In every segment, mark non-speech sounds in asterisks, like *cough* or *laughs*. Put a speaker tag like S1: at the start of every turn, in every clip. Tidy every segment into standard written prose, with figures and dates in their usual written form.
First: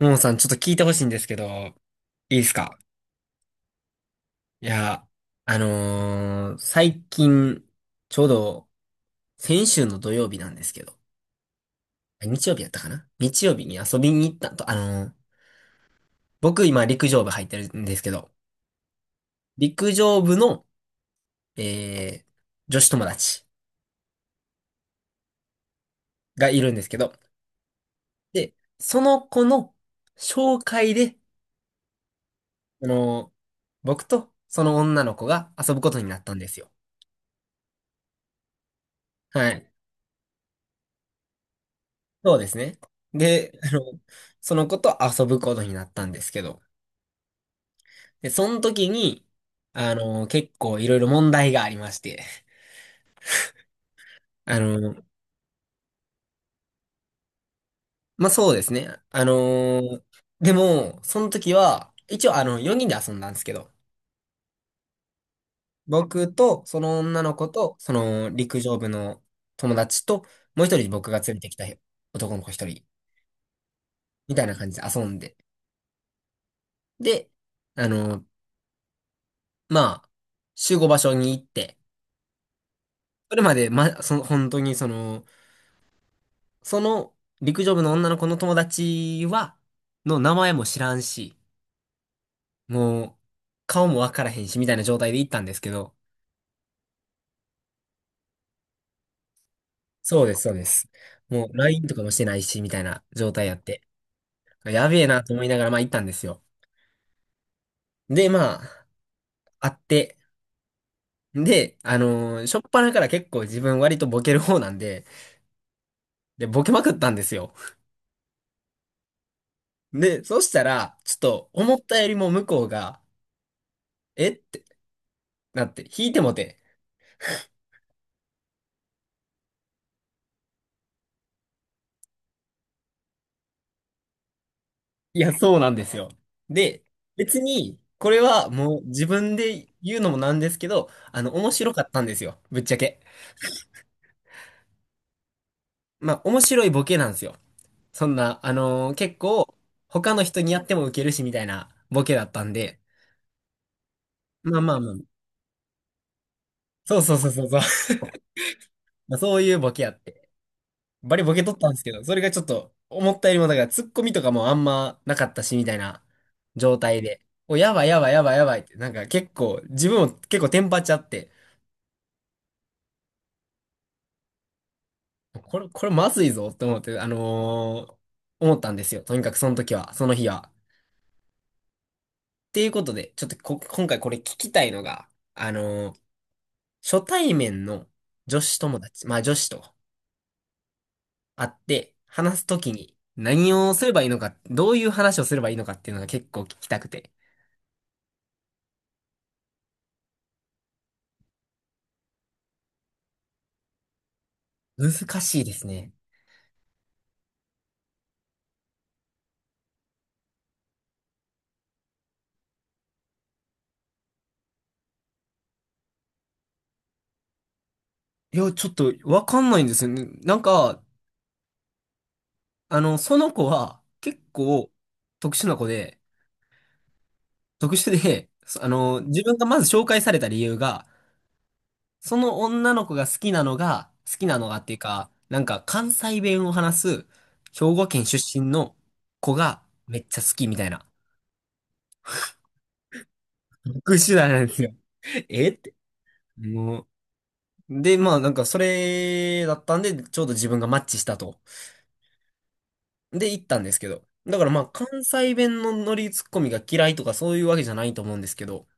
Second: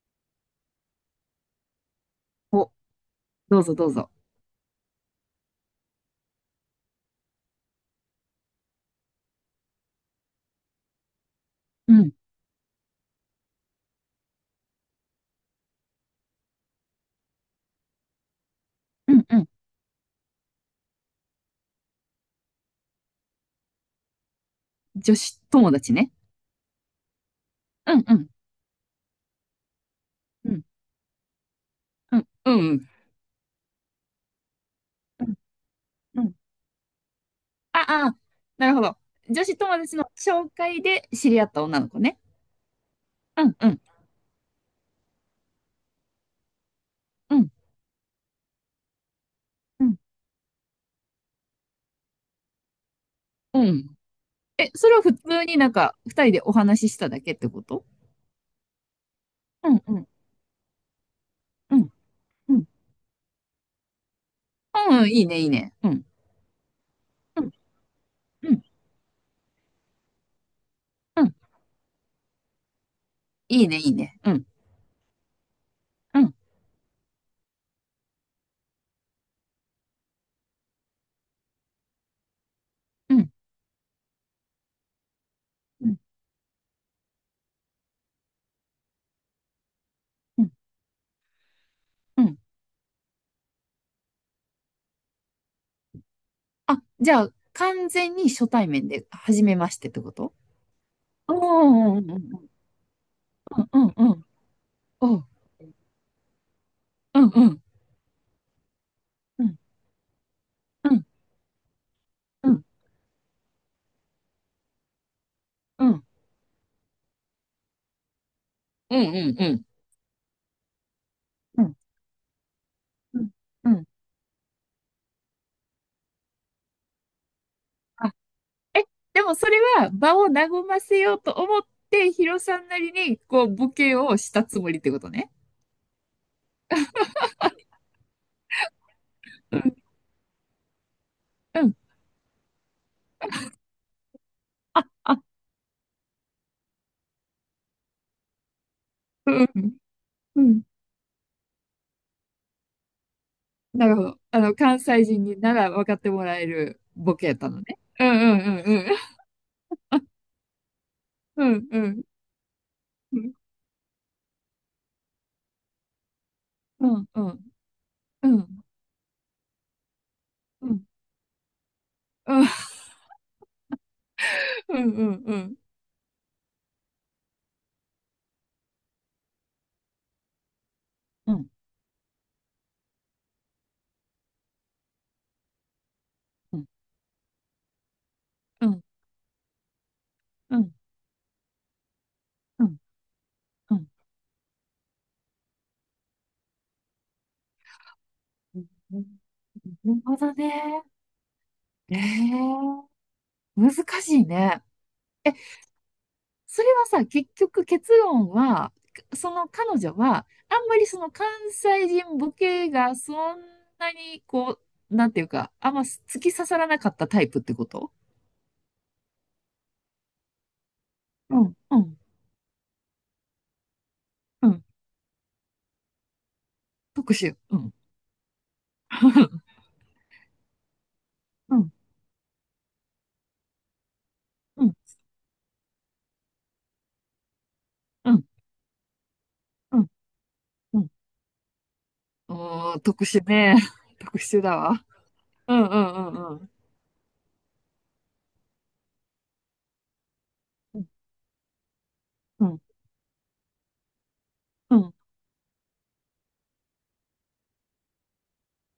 S1: ももさん、ちょっと聞いてほしいんですけど、いいです
S2: お、
S1: か？
S2: どうぞどうぞ。
S1: いや、最近、ちょうど、先週の土曜日なんですけど、
S2: うん、
S1: あ日曜日やったかな日曜日に遊びに行ったと、僕今陸上部入ってるんですけど、
S2: うん、うん。
S1: 陸上部の、えー、女子友達
S2: 女子友達ね。
S1: がいるんですけど、
S2: うん、うん、
S1: で、その子の
S2: う
S1: 紹
S2: ん、
S1: 介で、
S2: うん、う
S1: あ
S2: ん。
S1: のー僕とその女の子
S2: うん
S1: が遊ぶことにな
S2: う
S1: った
S2: ん。
S1: んですよ。
S2: あ、あ、なるほど。女
S1: は
S2: 子
S1: い。
S2: 友達の紹介で知り合った女の子ね。
S1: そうですね。
S2: う
S1: で、
S2: ん、うん、
S1: その子と遊ぶことになったんですけど、
S2: うん、
S1: で、その時に、
S2: うん、
S1: 結構いろいろ問題がありまして、
S2: うん。
S1: あ
S2: え、そ
S1: の、
S2: れは普通になんか、二人でお話ししただけってこと？
S1: まあ、そうですね。
S2: うん、うん、
S1: でも、その時
S2: うん、
S1: は、一応
S2: うん。
S1: 4人で遊んだんですけど、
S2: うん、いいね、いいね。うん、
S1: 僕と、その女の
S2: う
S1: 子
S2: ん、
S1: と、その
S2: う
S1: 陸
S2: ん、
S1: 上部の友達と、もう一人僕が
S2: う
S1: 連
S2: ん。
S1: れてきた男の子一人、
S2: いいね、いいね。う
S1: みた
S2: ん、
S1: いな感じで遊んで、
S2: うん、
S1: で、あの、まあ、集合場所に行って、
S2: うん、
S1: それまで、ま、その、本当にその、
S2: うん、
S1: その陸上部の女の子の友達は、の名
S2: うん。
S1: 前も知らんし、
S2: うん。
S1: もう、顔もわからへんし、みたいな状態で行ったんですけど、
S2: あ、じゃあ、完全に初対面で、初めましてってこ
S1: そう
S2: と？
S1: です、そうです。
S2: う
S1: もう、LINE と
S2: ん、う
S1: かも
S2: ん、う
S1: してない
S2: ん。
S1: し、みたいな状態やっ
S2: う
S1: て、
S2: んうんうん。
S1: やべえ
S2: う
S1: な
S2: ん
S1: と思いながら、まあ行ったんですよ。
S2: うんうん
S1: で、まあ、
S2: うん
S1: 会って、
S2: うん
S1: で、
S2: う
S1: しょっ
S2: ん
S1: ぱなから結構自分割とボケる方なんで、
S2: うん
S1: で、ボケまくったんですよ。
S2: うんうん。
S1: で、そしたら、ちょっと
S2: う
S1: 思
S2: ん
S1: ったよりも向こうが、
S2: うんうん。
S1: えってなって、引いてもて、
S2: あ、え、でもそれは場を和ませようと思って、ヒロさんなりにこうボケをしたつもりってこと
S1: い
S2: ね。
S1: や、そうなんですよ。で、別に、これはもう自分
S2: う
S1: で
S2: ん、
S1: 言うのもなんですけど、面
S2: う
S1: 白
S2: ん。
S1: かったんですよ。ぶっちゃけ。
S2: あ、あ、
S1: まあ、面白いボケなんですよ。そんな、結
S2: うん、
S1: 構、
S2: うん、
S1: 他の人にやってもウケるしみたいなボケだったんで、
S2: なるほど。
S1: まあまあ
S2: 関
S1: まあ、
S2: 西人になら分かってもらえる
S1: そうそ
S2: ボ
S1: うそ
S2: ケ
S1: う
S2: やっ
S1: そう
S2: た
S1: そう。
S2: のね。
S1: *laughs*
S2: うんうんうん
S1: まあ、そういうボケやって。バリボケ
S2: うん。
S1: 取ったんで
S2: う
S1: す
S2: んう
S1: け
S2: ん
S1: ど、それがちょっと、思
S2: うん
S1: っ
S2: う
S1: たよ
S2: ん。
S1: りも、だから、ツッコミとかもあんまなかったし、みたいな状
S2: う
S1: 態
S2: んう
S1: で、
S2: ん
S1: お、やばいやばいや
S2: う
S1: ばいやばいっ
S2: ん。
S1: て、なんか結構、自分も結構テ
S2: う
S1: ンパっ
S2: ん
S1: ちゃって、
S2: うんうん。
S1: これまずいぞって思って、思ったんですよ。とにかくその時は、その日は。
S2: うんうんうん。うん
S1: っていうことで、ちょっとこ、今回これ聞きたいのが、あのー
S2: うん
S1: 初対面の女子
S2: う
S1: 友
S2: ん。
S1: 達、まあ女子と
S2: うんう
S1: 会って話すとき
S2: ん
S1: に何を
S2: う
S1: す
S2: ん。
S1: ればいいのか、どういう話をすればいいのかっていうのが結構聞きたくて。
S2: うんうん。なるほどね。ええ、難しいね。
S1: 難
S2: え、
S1: しいですね。
S2: それはさ、結局結論は、その彼女は、あんまりその関西人ボケがそんなにこう、なんていうか、あんま突き刺さらなかったタイプってこと？
S1: いや、ちょっとわかんないんですよね。なんか、
S2: うん、うん、
S1: その子は結
S2: うん。
S1: 構特殊な子で、
S2: 特殊。うん。
S1: 特殊で、そあの、自分がま
S2: *laughs*
S1: ず紹介された理由が、
S2: うん、
S1: その女の子が好きなのがっ
S2: う
S1: て
S2: ん、
S1: いうか、なんか関西弁を話す兵庫県
S2: うん、
S1: 出身の子が
S2: うん、
S1: めっちゃ好きみたい
S2: う
S1: な。
S2: ん。おー、特殊ね。
S1: 特
S2: *laughs*
S1: 殊
S2: 特殊
S1: なんで
S2: だ
S1: すよ。
S2: わ。
S1: *laughs* え
S2: う
S1: っ
S2: ん、うん、
S1: て。
S2: うん、うん。
S1: もう。で、まあなんかそれだったんで、ちょうど自分がマッチしたと。
S2: うん、
S1: で、行ったんですけど。だからまあ
S2: うん。
S1: 関西弁のノリツッコミが嫌いとかそういうわけじゃないと思うんですけど、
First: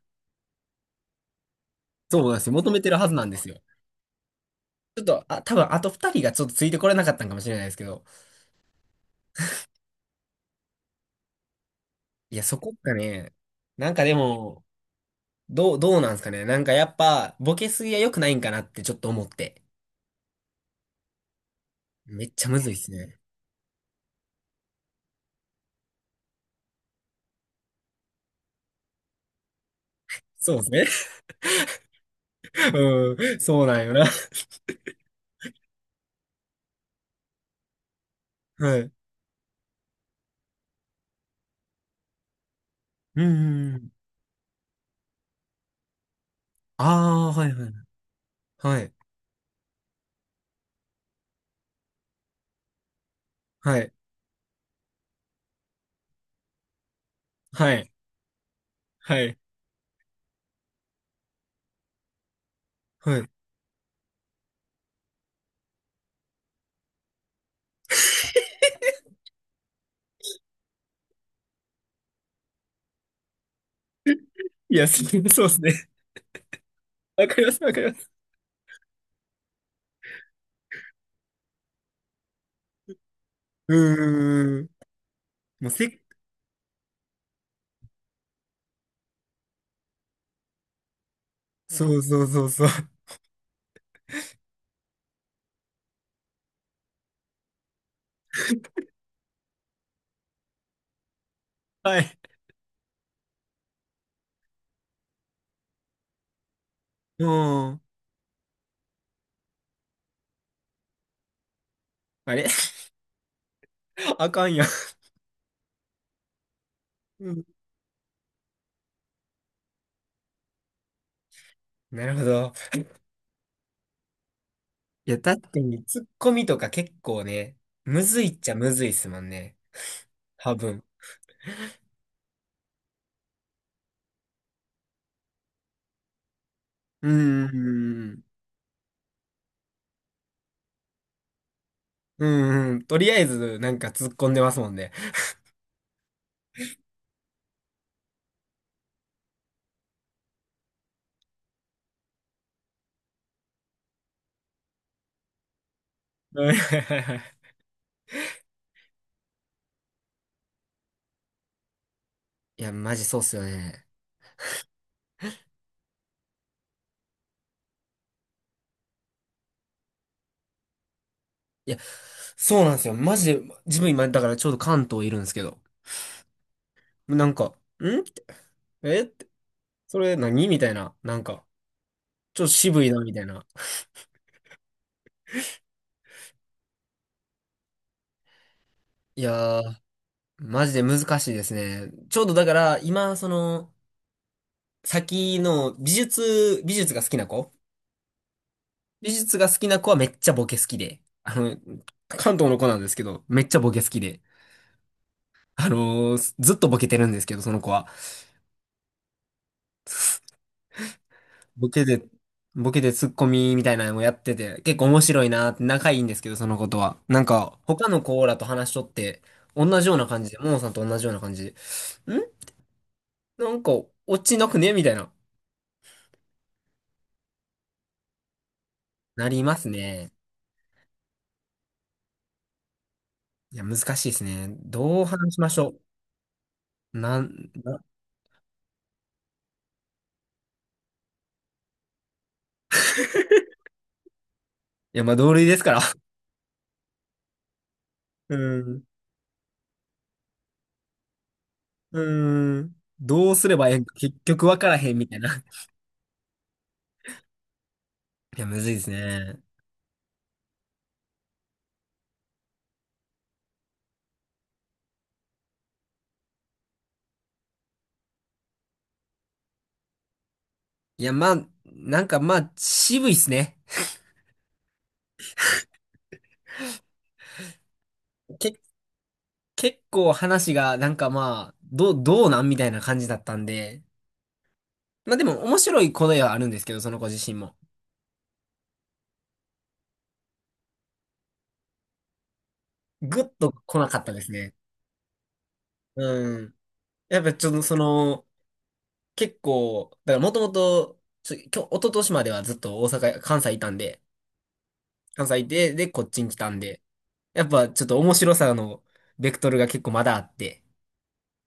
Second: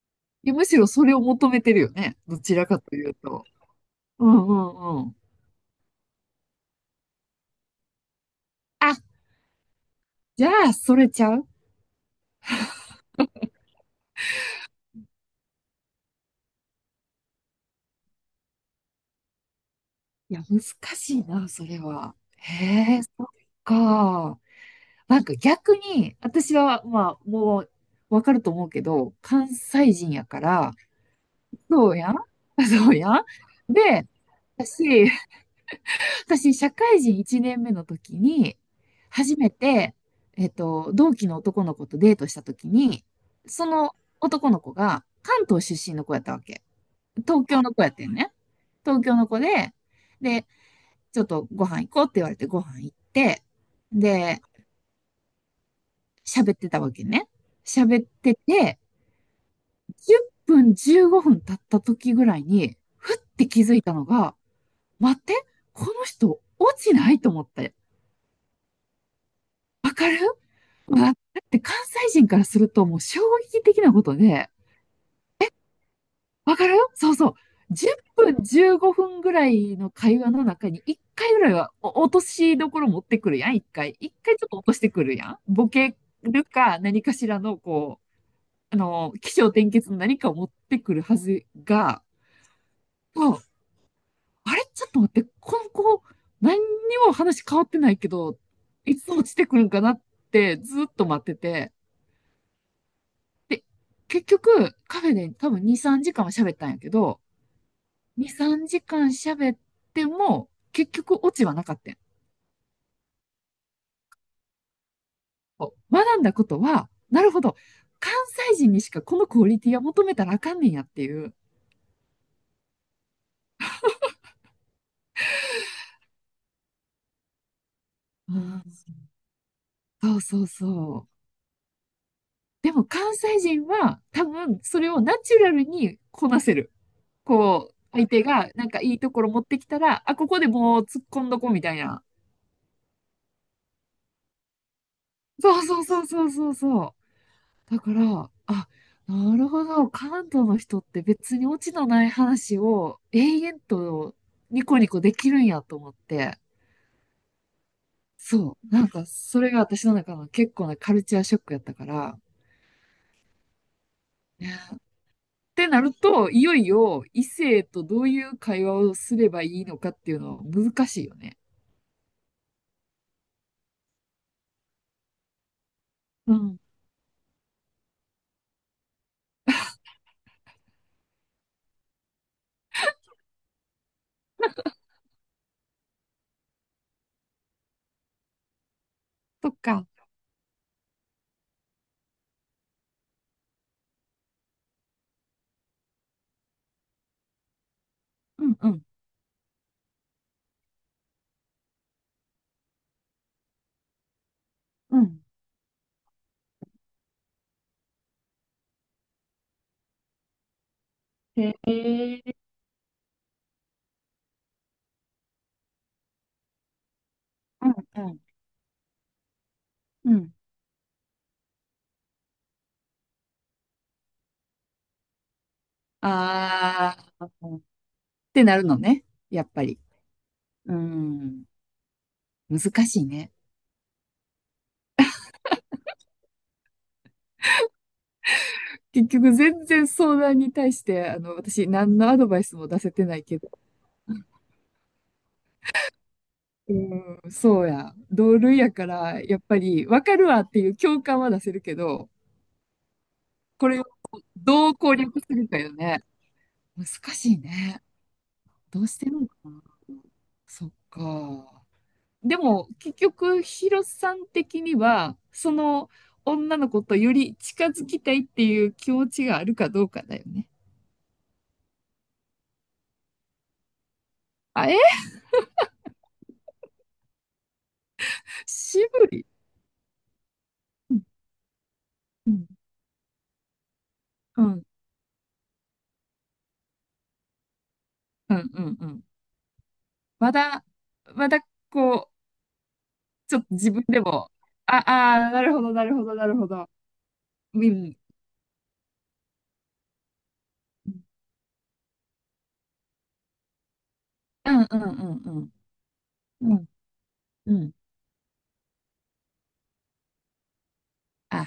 S2: いや、むしろそれを求めてるよね。
S1: そうなん
S2: ど
S1: ですよ。
S2: ちら
S1: 求
S2: か
S1: めてる
S2: とい
S1: はず
S2: う
S1: なんで
S2: と。
S1: すよ。
S2: うんうん
S1: ちょっ
S2: うん。
S1: と、あ、多分あと二人がちょっとついてこれなかったんかもしれないですけど、
S2: あ、じゃあ、それちゃう？
S1: いや、そこがね、なんかでも、どうなんですかね。なんかやっぱ、ボケすぎは良くないんかなってちょっと思って。
S2: いや、難しいな、それは。
S1: めっちゃむずいっす
S2: へえ、
S1: ね。
S2: そっか。なんか逆に、私は、まあ、もう、わかると思うけど、関西人やか
S1: そう
S2: ら、
S1: です
S2: そうやん。
S1: ね。
S2: *laughs*
S1: *laughs*
S2: そうやん。
S1: うん、そうなんよな。
S2: で、私、私社会人1年目の時に、
S1: はい。
S2: 初めて、同期の男の子とデートした時に、
S1: うんう
S2: そ
S1: んうん。
S2: の男の子が関東出身の子やったわけ。
S1: ああ、
S2: 東
S1: はい
S2: 京
S1: はい。
S2: の子やってんね。
S1: はい。
S2: 東京の子で、ちょっとご飯行こうって言われてご飯行って、
S1: はい。
S2: で、喋ってたわけね。
S1: はい。
S2: 喋ってて、
S1: はい。
S2: 10分15分経った時ぐらいに、ふっ
S1: はい。
S2: て気づいたのが、待って、この人落ちないと思って。わかるわ、だって関西人からするともう衝撃的なことで、
S1: いや、そうそうですね。
S2: わかるよ、そう
S1: わ
S2: そう。
S1: かります、わかりま
S2: 10
S1: す。
S2: 分、15分ぐらいの会話の中に1回ぐらいはお落としどころ持ってくるやん、1回。1回ちょっと
S1: うー
S2: 落
S1: ん。
S2: としてくるやん。
S1: も
S2: ボ
S1: う
S2: ケ
S1: せ
S2: るか何かしらの、こう、起承転結の何かを持ってくるはず
S1: そ
S2: が、
S1: うそうそうそう。
S2: そう、あれ、ちょっと待って、この子、何にも話変わってないけど、いつ落ちてくるんかなってずっと待ってて、
S1: はい。
S2: で、結局、カフェで多分2、3時間は喋ったんやけど、
S1: うん。
S2: 2、3時間喋っても、結局オチはなかったん。
S1: あれ *laughs* あかんやん。
S2: 学んだことは、な
S1: う
S2: るほ
S1: ん、
S2: ど、関西人にしかこのクオリティは求めたらあかんねんやっていう。
S1: なるほど。いや、確かに、ツッコミとか結構ね、むずいっ
S2: う
S1: ちゃ
S2: ん、
S1: むずいっすもんね。
S2: そうそう
S1: 多分。
S2: そう。でも関西人は多分それをナチュラルにこなせる。
S1: うん、う
S2: こう、相
S1: ん、
S2: 手がなんかいいところ持ってきたら、あ、ここでもう突っ込んどこみたいな。
S1: うん、うん、とりあえず、なんか突っ込んでますもんね。
S2: そうそうそうそうそうそう。だから、あ、なるほど。関東の人って別にオチのない話を永遠とニコニコできるんやと思って。
S1: うん、はいはいはい
S2: そう。なんか、それが私の中の結構なカルチャーショックやったから。
S1: *laughs* いや、マジそうっすよね。
S2: ね。ってなると、いよいよ異性とどういう会話をすればいいのかっていうのは難しいよね。
S1: いや、そうなんですよ。マジで、自分今、だからちょうど関東いるんですけど、
S2: うん。
S1: なんか、んえって、それ何みたいな、なんか、ちょっと渋いな、みたいな。い
S2: そっ
S1: やー、
S2: か。
S1: マジで難しいですね。ちょうどだから、今、その、先の美術、
S2: うんうん。
S1: 美術が好きな子はめっちゃボケ好きで、あの、関東の子なんですけど、めっちゃボケ好きで、
S2: うん。
S1: ずっとボケてるんですけど、その子は。
S2: へ
S1: ボケで、
S2: え。
S1: ボケでツッコミみたいなのもやってて、結構面白いなって仲いいんですけど、その子とは。なんか、
S2: う
S1: 他の
S2: んうん。
S1: 子らと話しとって、同じような
S2: う
S1: 感じ
S2: ん。
S1: で、ももさんと同じような感じで、なんか、落ちなくねみたいな。
S2: ああ。ってなるのね。
S1: なり
S2: やっ
S1: ま
S2: ぱ
S1: す
S2: り。
S1: ね。
S2: うん。難しいね。
S1: いや、難しいですね。どう話しましょう。なん、な、い
S2: 結局全然相談に対して、私何のアドバイスも出せてないけど、
S1: や、まあ、同類ですから。*laughs*
S2: うん、そうや。
S1: う
S2: 同類や
S1: ん。
S2: から、やっぱり分かるわっていう共感は出せるけど、
S1: うん。どうすれば
S2: こ
S1: ええ
S2: れ
S1: ん
S2: を
S1: か、結局わか
S2: どう
S1: らへ
S2: 攻
S1: んみたい
S2: 略す
S1: な。
S2: るかよね。難しいね。
S1: いや、むずいで
S2: どう
S1: す
S2: してるのか
S1: ね。
S2: な。そっか。でも、結局、ヒロさん的には、その女の子とより近づきたいっていう気持ちがあるかどうかだよね。
S1: いや、まあ、なんかまあ、渋いっすね。
S2: あ、え、
S1: け、
S2: 渋い。
S1: 結構話が、な
S2: う
S1: ん
S2: ん
S1: かまあ、どう
S2: う
S1: な
S2: ん
S1: んみたいな感じだったんで。
S2: うん、
S1: まあでも、面白い答えはあるんですけど、その子自身も。
S2: うん、うん、うん。まだ、まだ、こう、
S1: ぐっ
S2: ちょっと
S1: と
S2: 自
S1: 来
S2: 分
S1: なか
S2: で
S1: ったで
S2: も、
S1: すね。
S2: あ、あー、なるほど、なるほど、なる
S1: う
S2: ほ
S1: ん。
S2: ど。
S1: やっぱちょっと
S2: う
S1: そ
S2: ん、
S1: の、結構、だからもとも
S2: う
S1: と、
S2: ん、
S1: ちょ、今日、一昨年まではずっと大阪、関西いたんで、
S2: うん、うん、
S1: 関
S2: う
S1: 西い
S2: ん、
S1: て、で、こっちに来た
S2: う
S1: ん
S2: ん。
S1: で、やっぱちょっと面白さの、ベクトルが結構まだあって、
S2: あ、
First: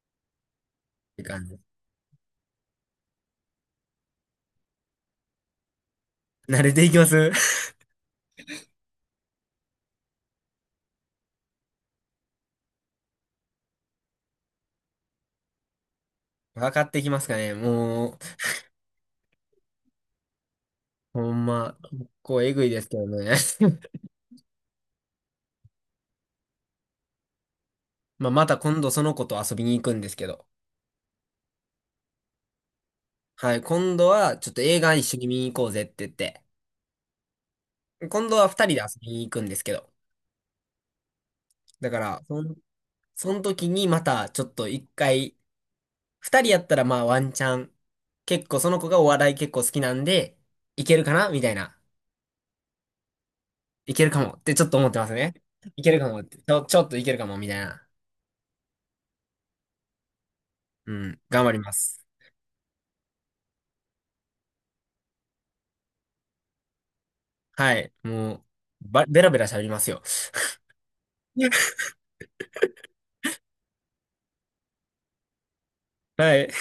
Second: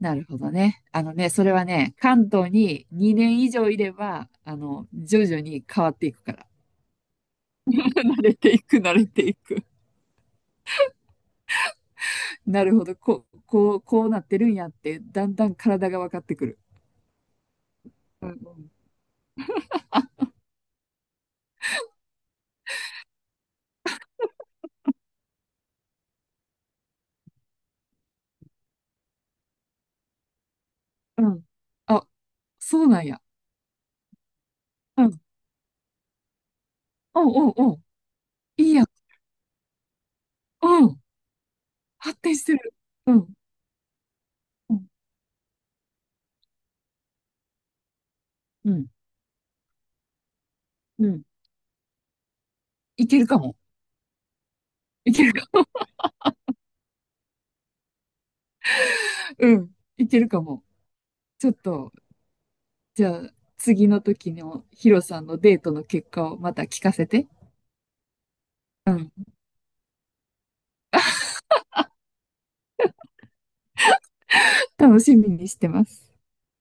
S2: なるほどね。あの
S1: っていう
S2: ね、そ
S1: 感
S2: れ
S1: じ。
S2: はね、関東に2年以上いれば、徐々に変わっていくから。
S1: 慣れていきます
S2: *laughs* 慣れていく、慣れていく。なるほど、こう、こう、こうなってるんやって、だんだん体が分かってく
S1: *laughs*
S2: る。
S1: 分かっていきますかね。もう、
S2: うん、う
S1: ほんま、結構えぐいですけどね。*laughs* まあ、また今度その子と遊びに行くんですけど。
S2: ん、うん。あ、そうなんや。
S1: はい、今度はちょっと映画一
S2: う
S1: 緒
S2: ん、
S1: に見に行こうぜって言って。
S2: おうおうおう、
S1: 今度は二
S2: い
S1: 人
S2: い
S1: で
S2: やん。
S1: 遊びに行くんですけど。
S2: うん。
S1: だか
S2: 発
S1: ら、
S2: 展してる。う
S1: そ
S2: ん。
S1: の時にまたちょっと
S2: う
S1: 一
S2: ん。
S1: 回、二人やったらまあワンチャン。結構そ
S2: う
S1: の子
S2: ん。
S1: がお笑い結構好きなんで、いける
S2: う
S1: か
S2: ん。
S1: なみたいな。
S2: いけるかも。
S1: いけるかもってちょっと思ってま
S2: い
S1: す
S2: け
S1: ね。
S2: るか。
S1: いけるかもって。ちょっといけるかもみたいな。
S2: *laughs* うん。いけるかも。
S1: うん、頑
S2: ちょ
S1: 張
S2: っ
S1: りま
S2: と、
S1: す。
S2: じゃあ、次の時のヒロさんのデートの結果をまた聞かせて。
S1: はい、もう、
S2: うん。
S1: ベラベラ喋りますよ。*laughs*
S2: 楽しみにしてます。
S1: はい。